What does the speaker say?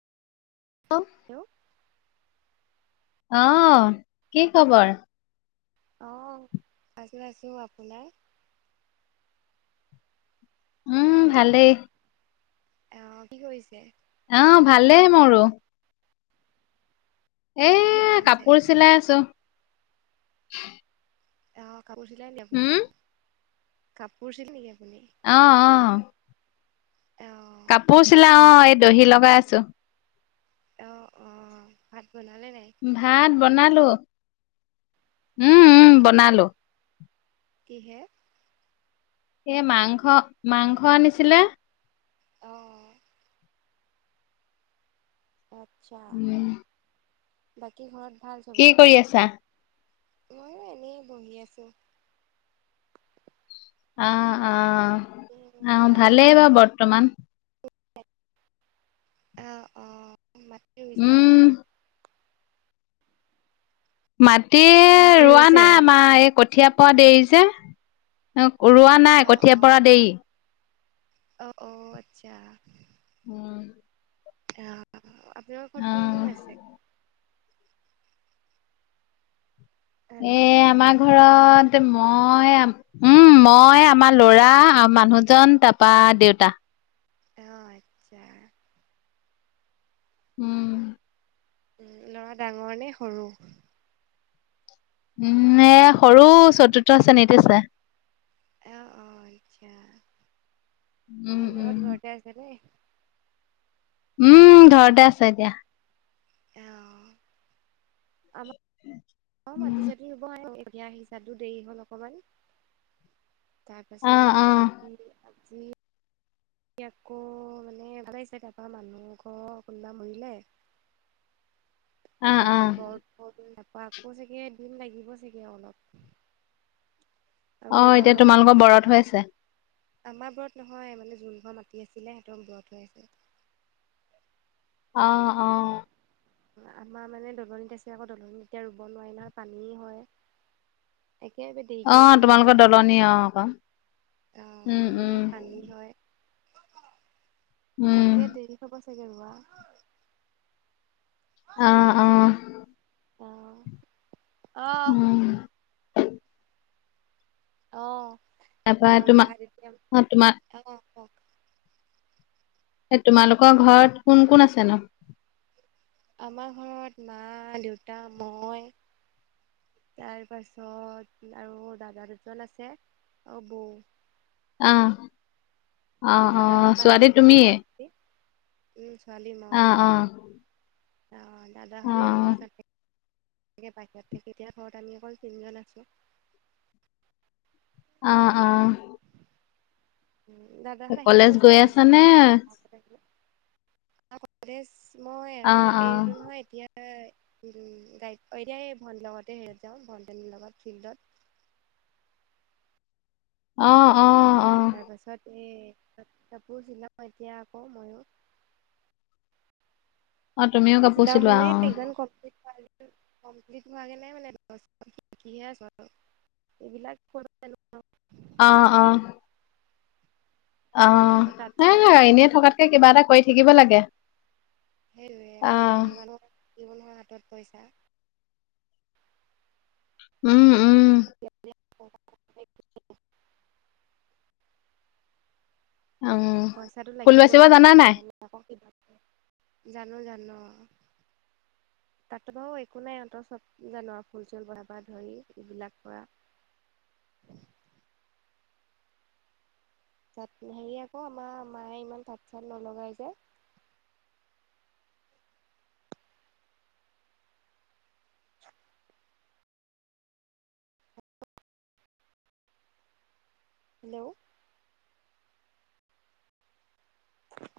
অহ hello! অ' কি খবৰ? অঁ, আছো-আছোঁ। আপোনাৰ? উম হেল্ল'! ভালেই অ' কি কৰিছে? অ' ভালে মোৰো। অ' এই কি কৰি আছে কাপোৰ চিলাই আছোঁ। অ' কাপোৰ চিলাই নি আপুনি? হম কাপোৰ চিলাই নেকি আপুনি? অ' অ'। অ' কাপোৰ ভাত চিলাও অ', বনালে এই দহি লগাই আছো। অ' অ', ভাত বনালে নাই? ভাত বনালো, উম উম বনালো। কি'হে? এ মাংস-মাংস আনিছিলে। অ'। আটচ্ছা! উম বাকী ঘৰত ভাল কি চবৰে? কৰি আছা মইয়ো এনেই বহি আছোঁ। অ' উম অ', মাটি চাটি ভালেই বাৰু বৰ্তমান। অঁ অঁ মাটি ৰুইছেনে? উম মাটি মাটি ৰুৱা ৰুইছে নাই আমাৰ, এই কঠীয়া পৰা দেৰি যে। ৰুৱা নাই অ' কঠীয়া অ' পৰা দেৰি। অ' অ', আটচ্ছা। [inaudible] অ' আপোনাৰ ঘৰত কোন অ কোন আছে? হেল্ল' এ আমাৰ ঘৰত মই উম! মই, আমাৰ ল'ৰা, মানুহজন তাৰপা দেউতা। অ' আচ্ছা। উমঁ'। উমঁ' ল'ৰা ডাঙৰ নে সৰু? উমঁ' এ সৰু চতুৰ্থ শ্ৰেনিট আছে। অঁ' অঁ' আচ্ছা' উম ভিনদৌ হত উম। ঘৰতে আছে নে? উম, ঘৰতে আছে এতিয়া। অঁ' [unintelligible] উম। মাতিছে- [unintelligible] আহিছাটো দেৰি হ'ল অকমান। তাৰ অ', পাছত অ', আজি, আজি আজি আকৌ মানে [unintelligible] তাৰপৰা মানুহ ঘৰ কোনোবা মৰিলে। [unintelligible] অঁ। বা বৰফ [unintelligible] নাপা আকৌ চাগে দিন লাগিব চাগে অলপ। আৰু অ', এতিয়া তোমালোকৰ ডলনিত বৰত আছিলে। হৈ আছে। আমাৰ ওপৰত নহয় মানে যোন ঘৰ মাটি আছিলে সিঁ‌হতৰ [unintelligible] অঁ' অঁ'। আমাৰ মানে দলনিত আছে আকৌ দলনিত এতিয়া ৰুৱ নোৱাৰি নহয় পানী হয়। একেবাৰে দেৰিকে ৰুব অ', লাগিব তোমালোকৰ দলনি অ' আকৌ। আৰু অঁ' উম উম। দলনিত পানী- হয়, উম তাকে দেৰি হ'ব চাগে ৰুৱা। অঁ' অঁ'। অঁ', অঁ'। উম। অঁ' তাৰপৰা তোমাৰ ভাত এতিয়া অ' তোমাৰ অঁ' কওক? এ তোমালোকৰ ঘৰত কোন কোন আছে নো? আমাৰ ঘৰত মা, দেউতা, মই তাৰপাছত আৰু দাদা দুজন আছে আৰু বৌ। অঁ', অঁ' দাদাহঁত অঁ' ছোৱালী তুমিয়ে? উমঁ' ছোৱালী মই অ', অঁ', অ', অঁ', দাদাহঁতে অ', ঘৰত না থাকে বাহিৰত থাকে, এতিয়া ঘৰত আমি অকল তিনিজন আছোঁ। অঁ', অঁ'। দাদাহঁত আহি কলেজ গৈছে গৈ বা বেছিদিন আছানে? হোৱা নাই [unintelligible] কলেজ- মই এৰা অ', না, অ', এৰিলো নহয় এতিয়া। এতিয়া ভণ্টীৰ লগতে হেৰিত যাওঁ ভণ্টেজনি লগত ফিল্ডত। [unintelligible] অ', অ'। অ', তাৰপাছত এই কাপোৰ চিলাওঁ এতিয়া আকৌ মইয়ো। অ', তুমিও। কাপোৰ চিলাও চিলোৱা মানে অ', ইজন [unintelligible] কমপ্লিট হোৱাগে নাই মানে [unintelligible] শিকিহে আছোঁ আৰু। এইবিলাক [unintelligible] অ', অ'। অঁ', তাঁত নাই লগাই নাই এনেই থকাতকে কিবা এটা কৰি থাকিব লাগে। সেইটোৱে, আকৌ অ', ছোৱালী মানুহৰ [unintelligible] হাতত পইচা। উম। উম, [unintelligible] উম, পইচাটো ফুল বাচিব লাগিবই জানা আৰু [unintelligible] নাই? কাৰনে আকৌ কিবা [unintelligible] জানো জানো। তাতো বাৰু একো নাই অঁন্তৰ চ'ব জানো আৰু ফুল চুল বনা পৰা ধৰি এইবিলাক কৰা। তাত হেৰী আকৌ আমাৰ মায়ে ইমান তাত চাত নলগাই যে। হেল্ল'।